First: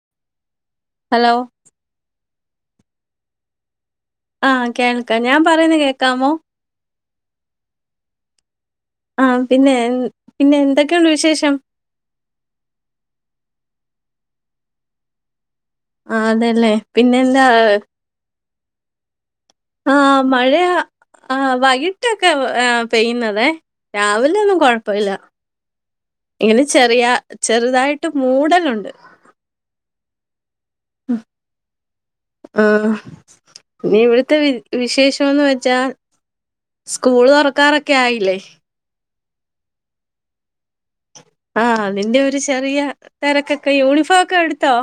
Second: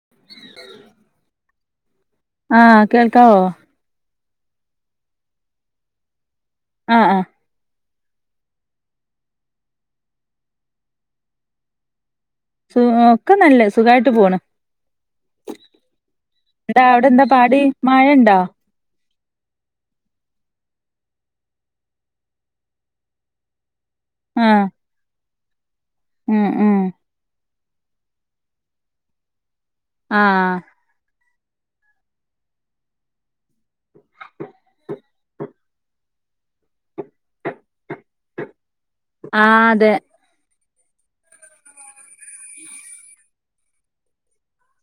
[inaudible] Hello ആ കേൾക്കാവൊ ആ കേൾക്ക ഞാൻ പറയുന്ന കേക്കാമോ ആ ആ ആ പിന്നെ പിന്നെ എന്തൊക്കെയുണ്ട് വിശേഷം സു ഒക്കെ നല്ല സുഖായിട്ട് പോണ് ആഹ് അതെല്ലേ എട അവിടെ എന്താ പിന്നെന്താ പാട് മഴ ഇണ്ടോ ആ മഴ ആ വൈകിട്ടൊക്കെ പെയ്യുന്നതെ രാവിലൊന്നും ആഹ് കൊഴപ്പല്ല ഉം ഇങ്ങനെ ഉം ചെറിയ ചെറുതായിട്ട് മൂടലുണ്ട് ആ ഹ് ആ ഇനി ഇവിടത്തെ വി വിശേഷംന്ന് വെച്ചാ സ്കൂൾ തുറക്കാറൊക്കെ ആയില്ലേ ആഹ്‌ അതെ ആഹ് അതിന്റെ ഒരു ചെറിയ തിരക്കൊക്കെ യൂണിഫോം ഒക്കെ എടുത്തോ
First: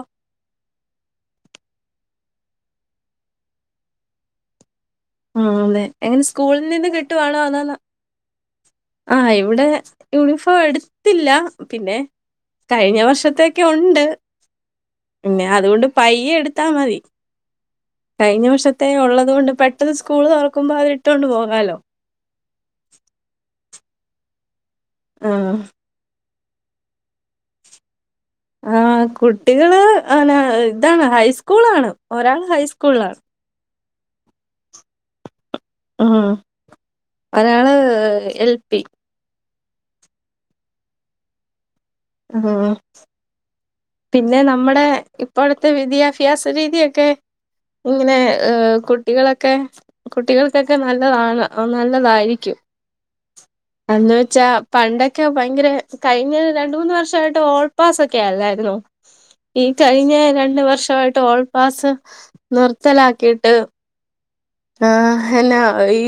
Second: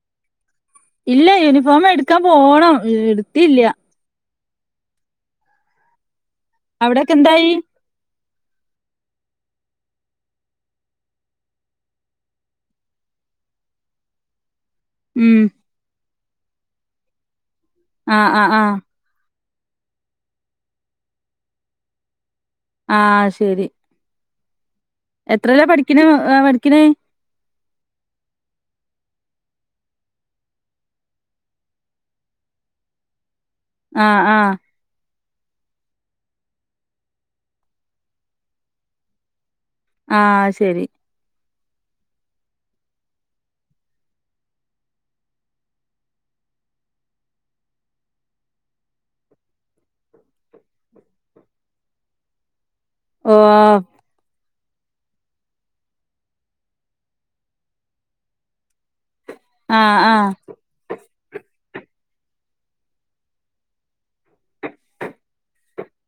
ഇല്ല യൂണിഫോം എടുക്കാൻ പോണം ഇടുത്തില്ല ആഹ് അതെ എങ്ങനെ [unintelligible] സ്കൂളിൽ നിന്ന് അവിടൊക്കെ കിട്ടുവാണോ എന്തായി അനൊ ന്ന ആ ഇവിടെ യൂണിഫോം എടുത്തില്ല പിന്നെ കഴിഞ്ഞ വർഷത്തൊക്കെ ഉണ്ട് ഉം പിന്നെ അതുകൊണ്ട് പ്പ് പയ്യ എടുത്താ മതി ആഹ് കഴിഞ്ഞ ആഹ് ആഹ് വർഷത്തെ ഉള്ളത്കൊണ്ട് പെട്ടന്ന് സ്കൂൾ തുറക്കുമ്പോ അത് ഇട്ടോൊണ്ട് പോകാലോ ആഹ് ശരി ആഹ് എത്രല്ല പഠിക്കണ ആഹ് പഠിക്കണ ആഹ്‌ കുട്ടികള് ആല താണ് ഹൈസ്കൂളാണ്, ഒരാള് ഹൈസ്കൂൾ ലാ ആഹ് ആഹ് ഉം ഒരാള് എൽ പി ആഹ്‌ ശരി ആഹ്‌ പിന്നെ നമ്മുടെ ഇപ്പോഴത്തെ വിദ്യാഭ്യാസ രീതിയൊക്കെ ഇങ്ങനെ ഏ കുട്ടികളൊക്കെ കുട്ടികൾക്കൊക്കെ നല്ലതാണ് നല്ലതായിരിക്കും ഓ എന്ന് വെച്ചാ പണ്ടൊക്കെ ഭയങ്കര കഴിഞ്ഞ രണ്ട മൂന്നന്ന് വർഷമായിട്ട് ഓൾപാസക്കെ അല്ലായിരുന്നു ഈ ആഹ് കഴിഞ്ഞ ആഹ് രണ്ട് വർഷമായിട്ട് ഓൾ പാസ് നിർത്തലാക്കിയിട്ട് ആഹ് എന്നാ ഈ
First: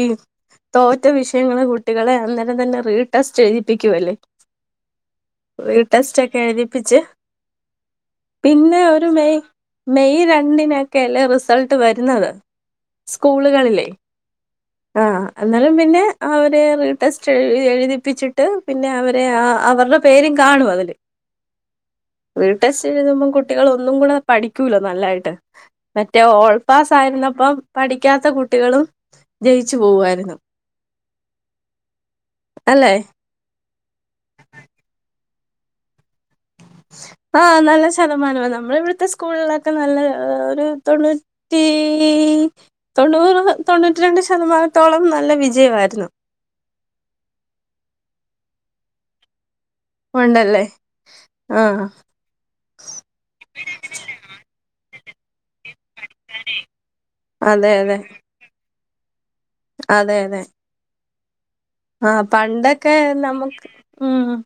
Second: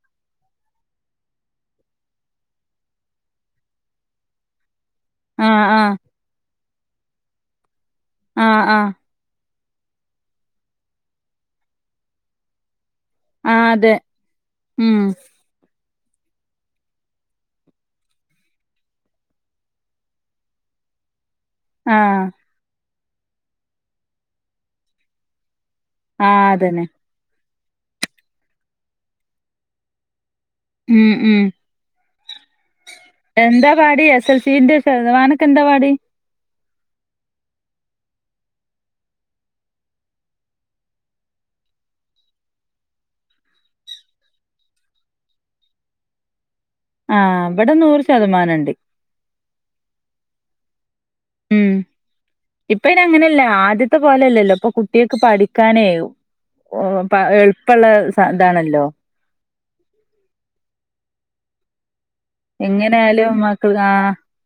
തോറ്റ വിഷയങ്ങലെ കുട്ടികളെ അ തന്നെ റീടെസ്റ്റ് എഴുതിപ്പിക്കുവല്ലേ ആഹ് ആഹ് റീട്ടഷ്ട കഴതി പ്പിച്ച് ആഹ് പിന്നെ ആഹ് ഒരു മെയ് മെയ് രണ്ടിനൊക്കെയല്ലേ റിസൽട്ട് വരുന്നത് ആഹ് സ്കൂളുകളില്ലേ അതെ ഉം അന്നാലും പിന്നെ അവര് റിടെസ് എഴുതിപ്പിച്ചിട്ട് പിന്നെ അവരെ അവരുടെ പേരും കാണും അതില് ആ എഴുതുമ്പോ കുട്ടികള് ഒന്നുങ്കുടെ പഠിക്കൂല്ലോ നല്ലായിട്ട് മറ്റേ ആഹ് അതന്നെ ഓൾപാസ് ആയിര്ന്നപ്പം പഠിക്കാത്ത കുട്ടികളും ജയിച്ചു പോവുവായിരുന്നു ഉം ഉം അല്ലേ എന്താ പാടി എസ് എൽ സിന്റെ ശതമാനക്കെ എന്താ പാടി ആ നല്ല ശതമാനമാ നമ്മളവിടുത്തെ സ്കൂളിലക്ക നല്ല ഒരു തൊണ്ണൂറ്റി തൊണ്ണൂറ് തൊണ്ണൂറ്റി രണ്ട് ശതമാനത്തോളം നല്ല വിജയവരുന്നേ ആ ഇബടെ നൂറ് ശതമാനുണ്ട് ണ്ടല്ലേ ഉം ഇപ്പ ഇനി അങ്ങനെല്ല ആദ്യത്തെ പോലെല്ലല്ലോ ഇപ്പൊ കു കുട്ടികൾക്ക് പഠിക്കാനേ [unintelligible] അതെ എളുപ്പള്ള അതെ ഇതാണല്ലോ അതെ അതെ ആ പണ്ടൊക്കെ എങ്ങനെയാലും നമുക്ക് മക്കൾ ഊ ആഹ് ഉം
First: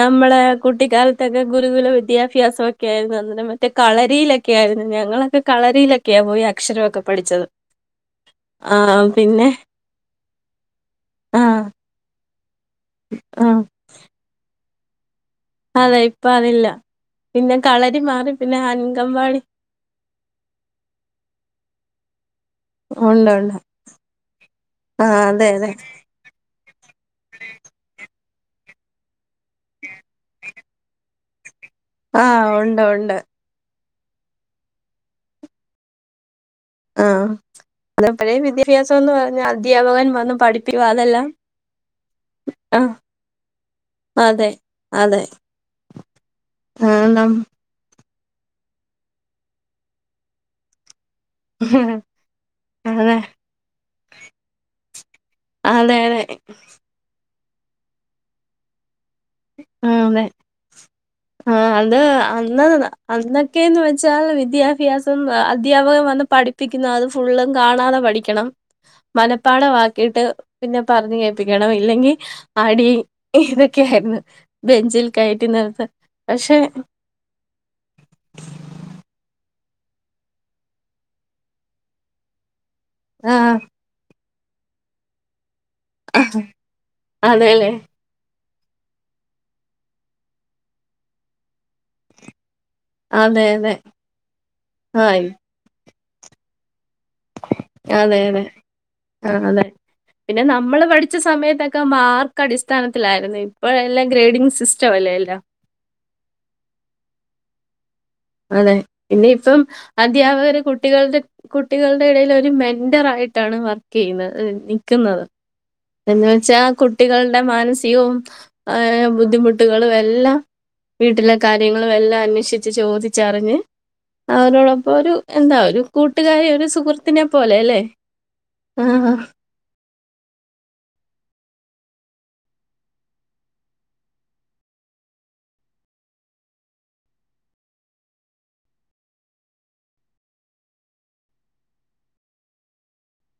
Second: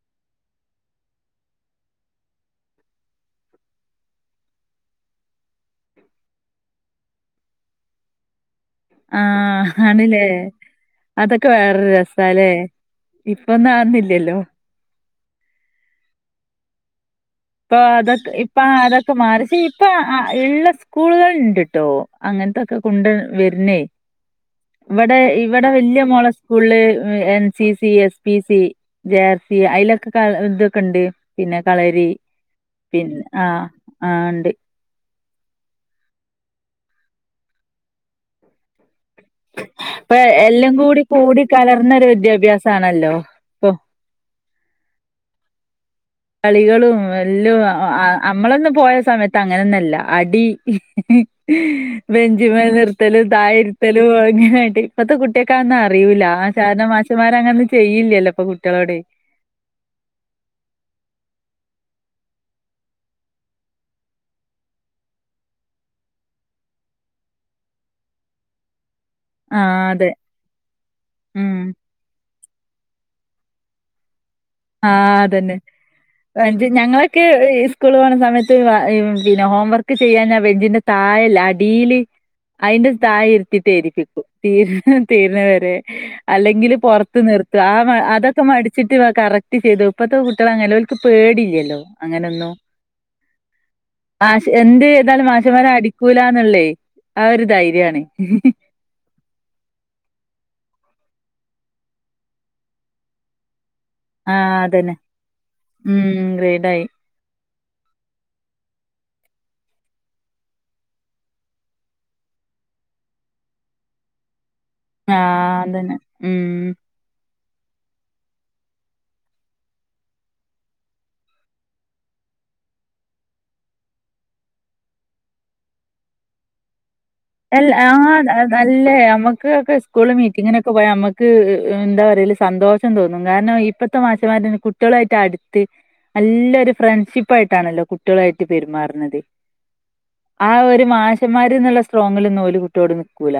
നമ്മളെ കുട്ടിക്കാലത്തൊക്കെ ഗുരുകുല വിദ്യാഭ്യാസൊക്കെ ആരുന്നു അന്നെ മറ്റേ കളരിയിലൊക്കെ ആരുന്നു ഞങ്ങളൊക്കെ കളരിയിലൊക്കെയാ പോയി അക്ഷരമൊക്കെ പഠിച്ചത് ആ ആണില്ലേ ആ അതൊക്കെ വേറൊരു രസാലേ ആ ഇപ്പൊന്നു അന്നില്ലല്ലോ അതെ ഇപ്പൊ അതില്ല പിന്നെ ഇപ്പൊ കളരി അതൊ മാറി ഇപ്പ പിന്നെ അതൊക്കെ അംഗൻവാടി മാറിച്ച് ഇപ്പൊ ഇള്ള സ്കൂളുകള് ഉണ്ട്ട്ടോ അങ്ങനത്തൊക്കെ കൊണ്ട് ഉണ്ട് ഉണ്ട്. വരുന്നേ ആ ഇവടെ അതെ ഇവടെ അതെ. വല്യ മോള school N C C S PC JRC അയിലൊക്കെ ഇതൊക്കെ ഉണ്ട് പിന്നെ കള ആ ഒണ്ട് ഒണ്ട് ആ ണ്ട് ആ അത്പ്പഴേ വിദ്യാഭ്യാസ [unintelligible] പറഞ്ഞ അധ്യാപകൻ ഇപ്പൊ വന്ന് എല്ലാം പഠിപ്പി കൂടി അതല്ല കൂടി കലർന്നൊരു ആ വിദ്യാഭ്യാസാണല്ലോ ഇപ്പൊ അതെ അതെ ആ കളികളും നം എല്ലോം ആ നമ്മളൊന്ന പോയ സമയത്ത് അങ്ങനൊന്നല്ല അടി ബെഞ്ചിമൽ അതെ നിർത്തലും തായെരുത്തലും അങ്ങനെയിട്ട് ഇപ്പത്തെ കുട്ടിയക്കന്നും അതെ അതെ. അറിയൂല്ല അതെ ആ സാര മാശ്മാര് ഇപ്പ അങ്ങന്ന് ചെയ്യില്ലല്ലോ ഇപ്പൊ കുട്ടികളോട് ആ തെ ആ അത് അന്ന് അന്നൊക്കെന്ന് വെച്ചാൽ വിദ്യാഭ്യാസം അധ്യാപകൻ വന്ന് പഠിപ്പിക്കുന്നത് ഫുള്ളും കാണാതെ പഠിക്കണം ആഹ് അതെ മനപ്പാഠമാക്കിയിട്ട് പിന്നെ പറഞ്ഞു ഉം കേപ്പിക്കണം ഇല്ലെങ്കി അടി ഇതൊക്കെയായിരുന്നു ബെഞ്ചിൽ ആഹ് കയറ്റി അതന്നെ നിർത്ത പക്ഷെ ഞങ്ങൾക്ക് സ്കൂൾ പോണ സമയത്ത് പിന്നെ ഹോംവർ [unintelligible] ചെയ്യാൻ ആ ബെഞ്ചിന്റെ താഴെയില്ലേ അടിയില്- അതിന്റെ താഴെ ആഹ് ഇരുത്തീട്ട് എഴുതിപ്പിക്കും തീർ തീർന്ന വര അല്ലെങ്കിൽ പുറത്ത് നിർത്ത അതെല്ലേ ആ അതാ [unintelligible] [unintelligible] ചെയ്തു ഇപ്പഴത്തെ കുട്ടികൾ അങ്ങനെയല്ല ഓൽക്ക് പേടി ഇല്ലല്ലോ. അങ്ങനെയൊന്നു അതെ അതെ മാഷ് എന്ത് ആഹ് ചെയ്താലും മാഷുമാര് അടി ക്കൂലാ നിള്ളേ ആ ഒരു ധൈര്യാണ് ആ അതെ പിന്നെ നമ്മള് പഠിച്ച സമയത്തൊക്കെ മാർക്ക് അടിസ്ഥാനത്തിലായിരുന്നു ഇ ഇപ്പോ എല്ലാം ഗ്രേഡിങ് ആഹ് സിസ്റ്റം അതന്നെ അല്ലേ എല്ലാം ഉം ഗ്രേഡായി അതെ പിന്നെ ഇപ്പം അധ്യാപകര് കുട്ടികളുടെ കുട്ടികളുടെ എടയില് ഒരു മെന്റർ ആയിട്ടാണ് വർക്ക് ചെയ്യുന്നത്. നിക്കുന്നത്. ആഹ് അതന്നെ എന്ന് വച്ചാ ഉം ആ കുട്ടികൾ മാനസികവും ബുദ്ധിമുട്ടുകളും എല്ലാം വീട്ടിലെ കാര്യങ്ങളും എല്ലാം അന്വേഷിച്ച് ചോദിച്ചറിഞ്ഞ് അവരോടൊപ്പം ഒരു എന്താ ഒരു കൂട്ടുകാരി ഒരു സുഹൃ അല്ല ആ അല്ലേ നമ്മുക്ക് ഒക്കെ ഉസ്കൂളില് മീറ്റിങ്ങിനൊക്കെ പോയാ നമ്മക്ക് എന്താ പറയല്ല സന്തോഷം തോന്നും കാരണം ഇപ്പഴത്തെ മാഷന്മാര് കുട്ടികളായിട്ട് അടുത്ത് നല്ലരു ഫ്രണ്ട്ഷിപ്പ് ആയിട്ടാണല്ലോ കുട്ടികളായിട്ട് പെരുമാറുന്നത് ആ ഒരു മാഷന്മാര്ന്നുള്ള സ്ട്രോങ്ങിൽ ഒന്നും കുട്ടിയോട് നിക്കൂല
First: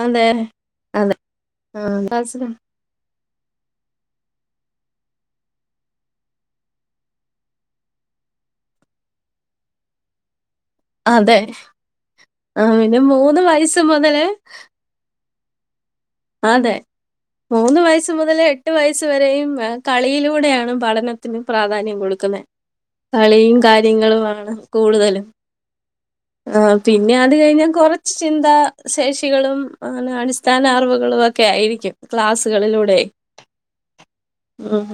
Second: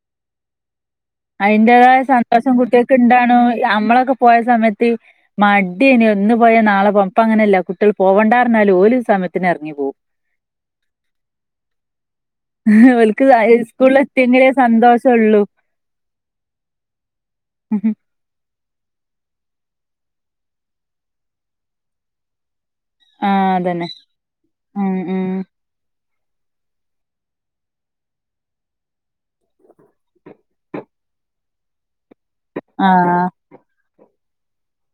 ആന്നെ അതിന്റേതായ സന്തോഷം കുട്ടികൾക്ക് ഇണ്ടാണ് നമ്മളൊക്കെ പോയ സമയത്ത് മടിന്നെ ഇന്ന് പോയ നാളെ പോം ഇപ്പം അങ്ങനെയല്ല കുട്ടികൾ പോവണ്ടരന്നാലും ഓല് സമയത്തിന് ഇറങ്ങി പോവും അതെ ആഹ് പിന്നെ ഓൽക്ക് വയസ്സ് ഉസ്കൂളിൽ മുതല് എത്തിയങ്കിലേ സന്തോഷം ഒള്ളു അതെ മൂന്ന് വയസ്സ് മുതലേ എ എട്ട് വയസ് വരെയും കളിയിലൂടെയാണ് പഠനത്തിന് പ്രാധാന്യം കൊടുക്കുന്നേ ആ കളിയും അതന്നെ കാര്യങ്ങളുമാണ് ഉം കൂടുതലും ഉം ആ പിന്നെ അത് കഴിഞ്ഞാൽ കൊറച്ച് ചിന്താ ശേഷി [unintelligible] [unintelligible] ക്കൂളു തൊക്കെ ആയിരിക്കും. ക്ലാസുകളിലൂടെ ആ ഉം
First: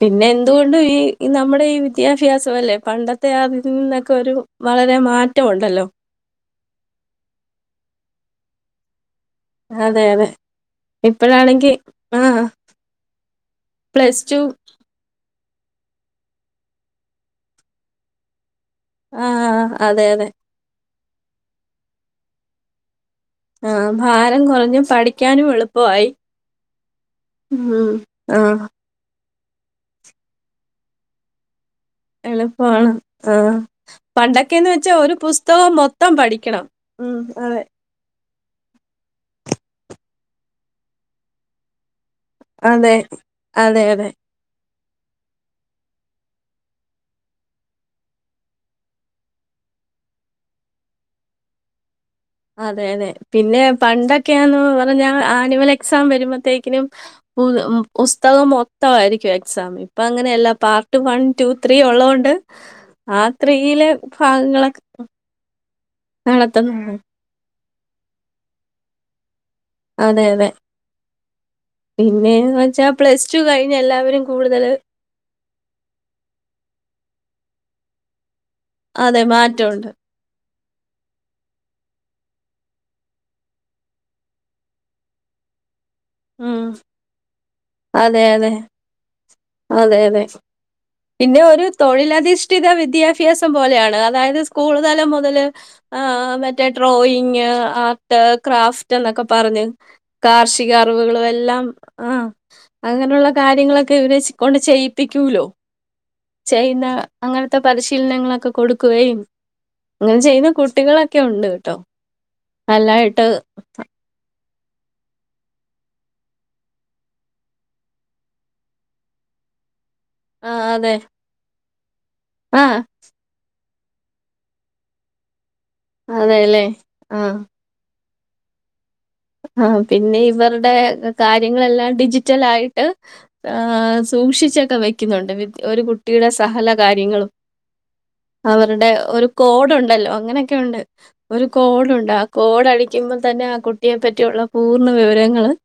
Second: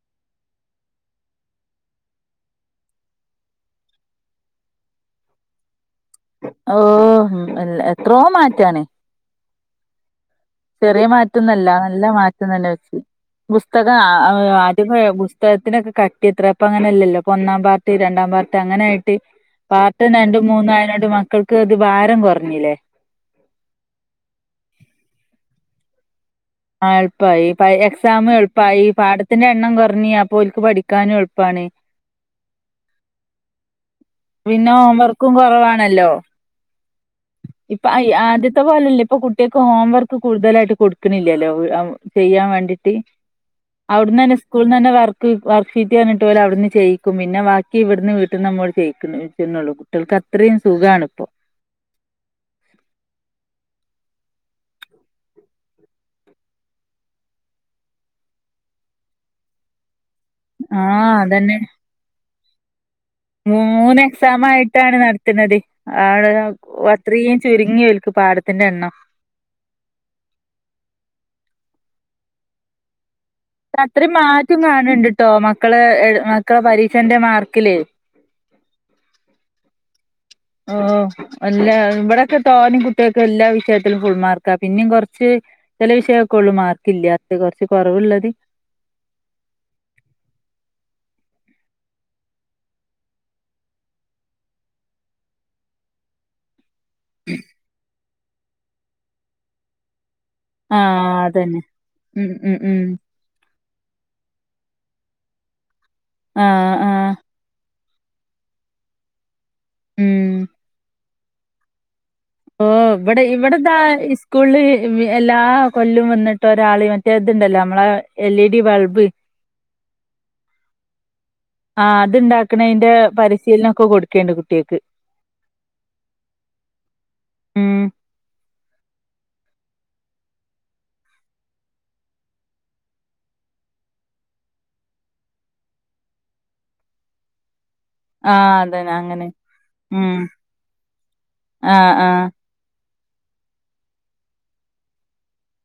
പിന്നെ എന്തുകൊണ്ടും ഈ നമ്മുടെ ഈ വിദ്യാഭ്യാസം അല്ലെ പണ്ടത്തെ അതിൽ നിന്നൊക്കെ ഒരു വളരെ മാറ്റമുണ്ടല്ലോ. ഓ ഉം അല്ല എത്രോ മാറ്റാണ്. അതെ അതെ. ചെറിയ മാറ്റമൊന്നും ഇപ്പഴാണെങ്കി അല്ല നല്ല ആഹ് മാറ്റംന്നല്ല പുസ്തകം പ്ലസ് ടു ആദ്യ പുസ്തകത്തിനൊക്കെ ക ട്ടി ഇത്ര ഇപ്പ അങ്ങനല്ലോ ഒന്നാം പാർട്ട്‌ രണ്ടാം പാർ ട്ട് അങ്ങനെ ആയിട്ട് ആഹ് അതെ പാർട്ട് അതെ. രണ്ടും മൂന്നും ആയേനോ ത് മക്കൾക്ക് അത് ഭാരം കൊർഞ്ഞില്ലേ. ആ ഭാരം കുറഞ്ഞു പഠിക്കാനും എളു പ്പം ആയി ആ എളുപ്പമായി എക്സാം ആഹ് എളുപ്പമായി പാട ത്തിന്റെ എണ്ണം കുറഞ്ഞി അപ്പോലക്ക് പഠിക്കാനും എളുപ്പമാണ് എളുപ്പമാണ് ആ പണ്ടൊക്കെന്ന് പിന്നെ വെച്ചാ ഒരു ഹോംവർക്കും പുസ്തകം കുറവാണല്ലോ മൊത്തം പഠിക്കണം ഉം അതെ ഇത്തെ [unintelligible] പോലെല്ലേ ഇപ്പൊ കുട്ടികൾക്ക് ഹോംവർക്ക് കൂടുതലായിട്ട് കൊടുക്കുന്നില്ലല്ലോ ചെയ്യാൻ വേണ്ടീട്ട് അതെ അതെ അതെ അവിടന്ന് തന്നെ സ്കൂ തന്നെ വർക്ക് വർക്ക്ഷീറ്റ് പറന്നഞ്ഞിട്ട പോലെ അവിടുന്ന് ചെയ്യിക്കും പിന്നെ ബാക്കി ഇവിടുന്ന് വീട്ടിൽ നിന്ന് ചെയ്ക്കും ള്ളൂ കുട്ടികൾക്ക് അത്രയും സുഖാണ് ഇപ്പൊ അതെ അതെ പിന്നെ പണ്ട ക്കെയന്ന് പറഞ്ഞ ആനുവൽ എക്സാം വരുമ്പത്തേക്കിനും പുസ്തകം മൊത്തമായിരിക്കും എക്സാം അങ്ങനെയല്ല പാർട്ട് ആഹ് വൺ ടു അതന്നെ ത്രീ ഉള്ളതുകൊണ്ട് മൂന്ന് എക്സാം ഭാഗങ്ങളൊക്കെ ആയിട്ടാണ് നടത്തുന്നത് ആടെ [unintelligible] നടത്തുന്നുള്ളൂ അത്രയും ചുരുങ്ങിവൽക്ക് [unintelligible] പാടത്തിന്റെ എണ്ണം അതെ അതെ പിന്നെന്ന് വെച്ചാ പ്ലസ് ടു കഴിഞ്ഞ് അത്രയും എല്ലാവരും മാറ്റം കൂടുതല് കാണണ്ട്ട്ടോ മക്കള് മക്കളെ പരീക്ഷന്റെ മാർക്ക് ക്കിലേ അതെ മാറ്റമുണ്ട് ഓ എല്ലാ ഇവിടൊക്കെ തോനേയും കുട്ടികൾക്ക് എല്ലാ വിഷയത്തിലും ഫുൾ മാർക്കാ പിന്നേയും കൊറച്ച് ചില വിഷയമൊക്കെ ഉള്ളൂ ഉം മാർക്കല്ല അത് കുറച്ച് അതെ കുറവുള്ളത് അതെ അതെ അതെ പിന്നെ ഒരു തൊഴിലധിഷ്ഠിത വിദ്യാഭ്യാസം പോലെയാണ് അതായത് സ്കൂൾ തലം മുതൽ ആ മറ്റ മറ്റേ ഡ്രോയിങ് ആ ത് ക്രാഫ്റ്റ് എന്നൊക്കെ പറഞ്ഞു കാർഷിക ആഹ് അറിവുകളും അതന്നെ എല്ലാം ആ ഉം ഉം ഉം അങ്ങനെയുള്ള കാര്യങ്ങളൊക്കെ ഇവരെ കൊണ്ട് ചെയ്യി തിക്കൂലോ ആഹ് ചെയ്യുന്ന ആഹ് അങ്ങനത്തെ പരിശ ചിഹ്നങ്ങളൊക്കെ കൊടുക്കുകയും അങ്ങനെ ഉം ചെയ്യുന്ന കുട്ടികളൊ ഒക്കെ ഉണ്ട് കേട്ടോ ഓ നല്ലായിട്ട് ഇടെവിടെതാ സ്കൂളിൽ എല്ലാ കൊല്ലും വന്നിട്ട് ഒരാള മറ്റേ ഇതുണ്ടല്ലോ നമ്മളെ എൽ ഇ ഡി ബൾബ് ആഹ അതെ ആഹ ആഹ് ണ്ടാക്കുണതിന്റെ പരിശീലനം ഇപ്പോ കൊടുക്കേണ്ട കുട്ടിയക്ക് അതെ അല്ലേ ആ ആ പിന്നെ ഇവരുടെ കാര്യങ്ങളെല്ലാം ഡിജിറ്റൽ ആയിട്ട് സൂക്ഷിച്ചൊക്കെ വെക്കുന്നുണ്ട് ഒരു കുട്ടിയുടെ സഹല കാര്യങ്ങളും ആ അവരുടെ അതന്നെ അങ്ങനെ ഒരു കോടു ഉണ്ടല്ലോ ഉം അങ്ങനക്കെണ്ട് ഒരു കോടുണ്ട് ആ കോട് - കഴിയുമ്പോ തന്നെ ആ കുടിക്കും കുട്ടിയെ പറ്റിയുള്ള പൂർണ്ണ വിവരങ്ങള്-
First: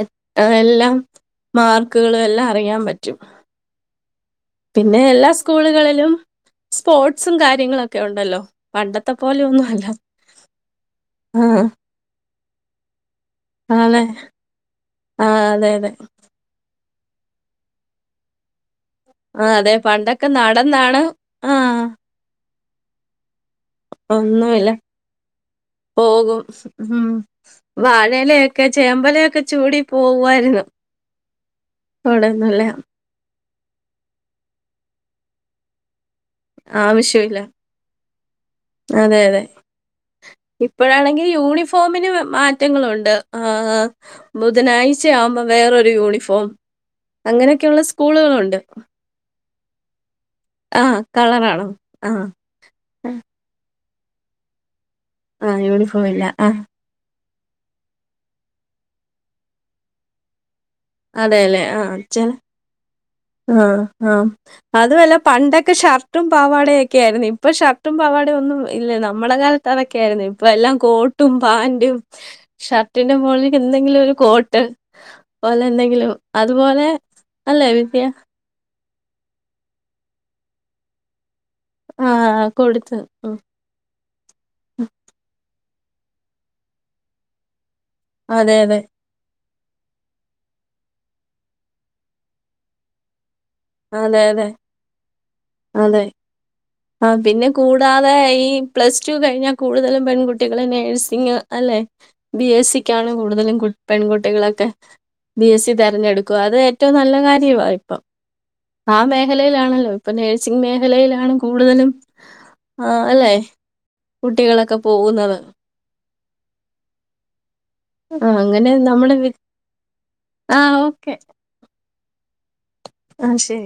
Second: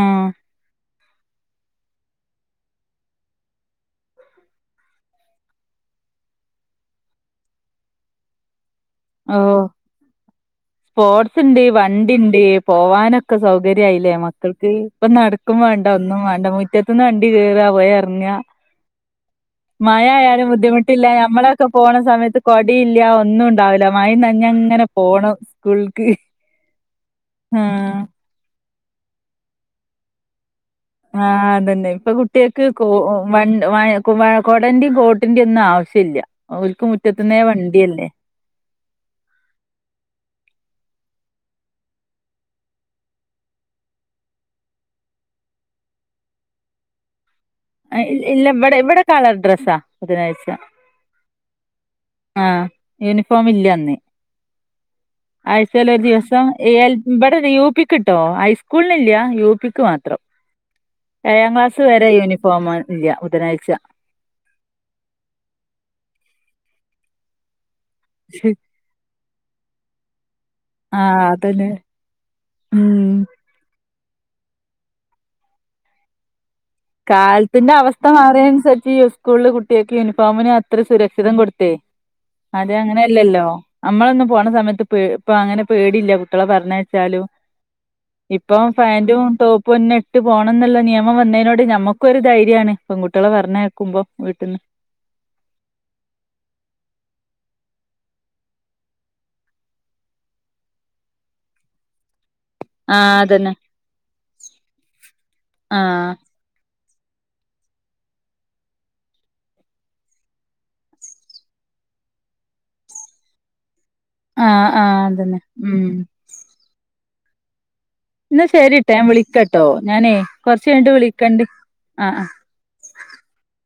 എ എല്ലാം മാർക്ക്കള് എല്ലാം അറിയാൻ പറ്റും പിന്നെ എല്ലാ സ്കൂളുകളിലും സ്പോർട്സും കാര്യങ്ങളൊക്കെ ഉണ്ടല്ലോ പണ്ടത്തെ ഓ പോലെ ഒന്നും അല്ല. സ്പോർട്സ് ഇണ്ട് ആഹ് വണ്ടി ഇണ്ട് പോവാനൊക്കെ ആണ്. സൗകര്യയില്ലേ മക്കൾക്ക് ഇപ്പ ആഹ് നടക്കും അതെ വേണ്ട അതെ. ഒന്നും വേണ്ട മുറ്റത്തന്ന് വണ്ടി കയറുക പോയി ഇറങ്ങുക ആഹ് അതെ പണ്ടൊക്കെ മഴയാലും നടന്നാണ് ബുദ്ധിമുട്ടില്ല ഞമ്മളൊക്കെ ആഹ് പോണ സമയത്ത് കൊടയില്ല ഒന്നും ഉണ്ടാവില്ല മഴ ഒന്നുമില്ല നനഞ്ഞങ്ങനെ പോണം സ്കൂൾക്ക് പോകും ഉം ആഹ്. വാഴയിലയൊക്കെ ഒക്കെ ചേമ്പലയൊക്കെ ചൂടി പോവായിരുന്നു ആ അതന്നെ ഇപ്പൊ കുട്ടികൾക്ക് കോ വ കുടേന്റെയും കോട്ടിന്റെയും ഒന്നും ആവശ്യമില്ല അവർക്ക് ആവശ്യമില്ല മുറ്റത്തൂന്നേ വണ്ടി തന്നേ അതെ അതെ ഇപ്പഴാണെങ്കിൽ യൂണിഫോമിന് മാറ്റങ്ങളുണ്ട് ആ ബുധനാഴ്ചയാവുമ്പോ വേറൊരു യൂണിഫോം അങ്ങനെയൊക്കെയുള്ള ഇല്ല സ്കൂളുകളുണ്ട് ഇവിടെ ഇവിടെ കളർ ഡ്രസ്സാ ബുധനാഴ്ച ആ കളറാണോ ആ യൂണി ഫോം ഇല്ലന്ന്‌ ആ ആഴ്ചേൽ ഒരു യൂണിഫോം ഇല്ല ദിവസം ആ [unintelligible] യുപിക്കിട്ടോ ഹൈസ്കൂളിനില്ല യുപിക്ക് മാത്രം അതെ ഏഴാം അല്ലെ ക്ലാസ് ആ വരെ ചെ [unintelligible] ആ ബുധനാഴ്ച. ആ അതുമല്ല പണ്ടൊക്കെ ഷർട്ടും പാവാടയൊക്കെ ആയിരുന്നു ഇപ്പൊ ഷ ർട്ടും പാവാട ഒന്നും ഇല്ലേ ന നമ്മള കാലത്ത് അതൊക്കെ ആയിരുന്നു. ഇപ്പ എല്ലാം ആഹ് കോട്ടും അതന്നെ. പാന്റും ഷർട്ടിന്റെ ഉം മുകളിൽ എന്തെങ്കിലും ഒരു കോട്ട് പോലെ എന്തെങ്കിലും അതുപോലെ അല്ലേ കാലത്തിന്റെ വിദ്യ? അവസ്ഥ മാ [unintelligible] സരിച്ച് ഈ സ്കൂളില് കുട്ടികൾക്ക് യൂണിഫോമിന് അത്ര സുരക്ഷിതം കൊടു ത്ത് ആ അതെ കൊടുത്ത്. ഉം. അങ്ങനെയല്ലല്ലോ നമ്മളൊന്നും പോണ സമയത്ത് പേ ഇപ്പ അങ്ങനെ പേടില്ല്യ കുട്ടികളെ പറഞ്ഞയച്ചാലും. അതെ, ഇപ്പം അതെ. പാന്റും ടോ പൊന്നിട്ടു പോണംഎന്നള്ള നിയമം വന്നേനോട് ത് ഞമ്മക്ക് ഒരു ധൈര്യാണ് പെങ്കുട്ട്യാളെ പറ എണ്ണേക്കുമ്പം അതെ, അതെ. വീട്ടിന്ന് അതെ. ആ പിന്നെ കൂടാതെ ഈ പ്ലസ് ടു കഴിഞ്ഞാ കൂടുതലും പെൺകുട്ടികള് നഴ്സിംഗ് അല്ലെ? ബി എസ് സിക്കാണ് ആഹ് അതന്നെ കൂടുതലും കു പെൺകുട്ടികളൊക്കെ ബി എസ് സി ആഹ് തിരഞ്ഞെടുക്കും, അത് ഏറ്റവും നല്ല കാര്യവാ ഇപ്പം, ആ മേഖലയിലാണല്ലോ ഇപ്പ നഴ്സിംഗ് മേഖലയിലാണ്. കൂടുതലും, ആ അല്ലെ? ആഹ് കുട്ടികളൊക്കെ ആഹ് പോകുന്നത് അതന്നെ ഉം ആ ഇന്ന അങ്ങനെ ശരിട്ടാ ഞാൻ നമ്മുടെ വി വിളിക്കാട്ടോ ഞാനേ കൊറച്ചു കഴിഞ്ഞിട്ട് വിളിക്കണ്ട് ആഹ് ആഹ് ശരി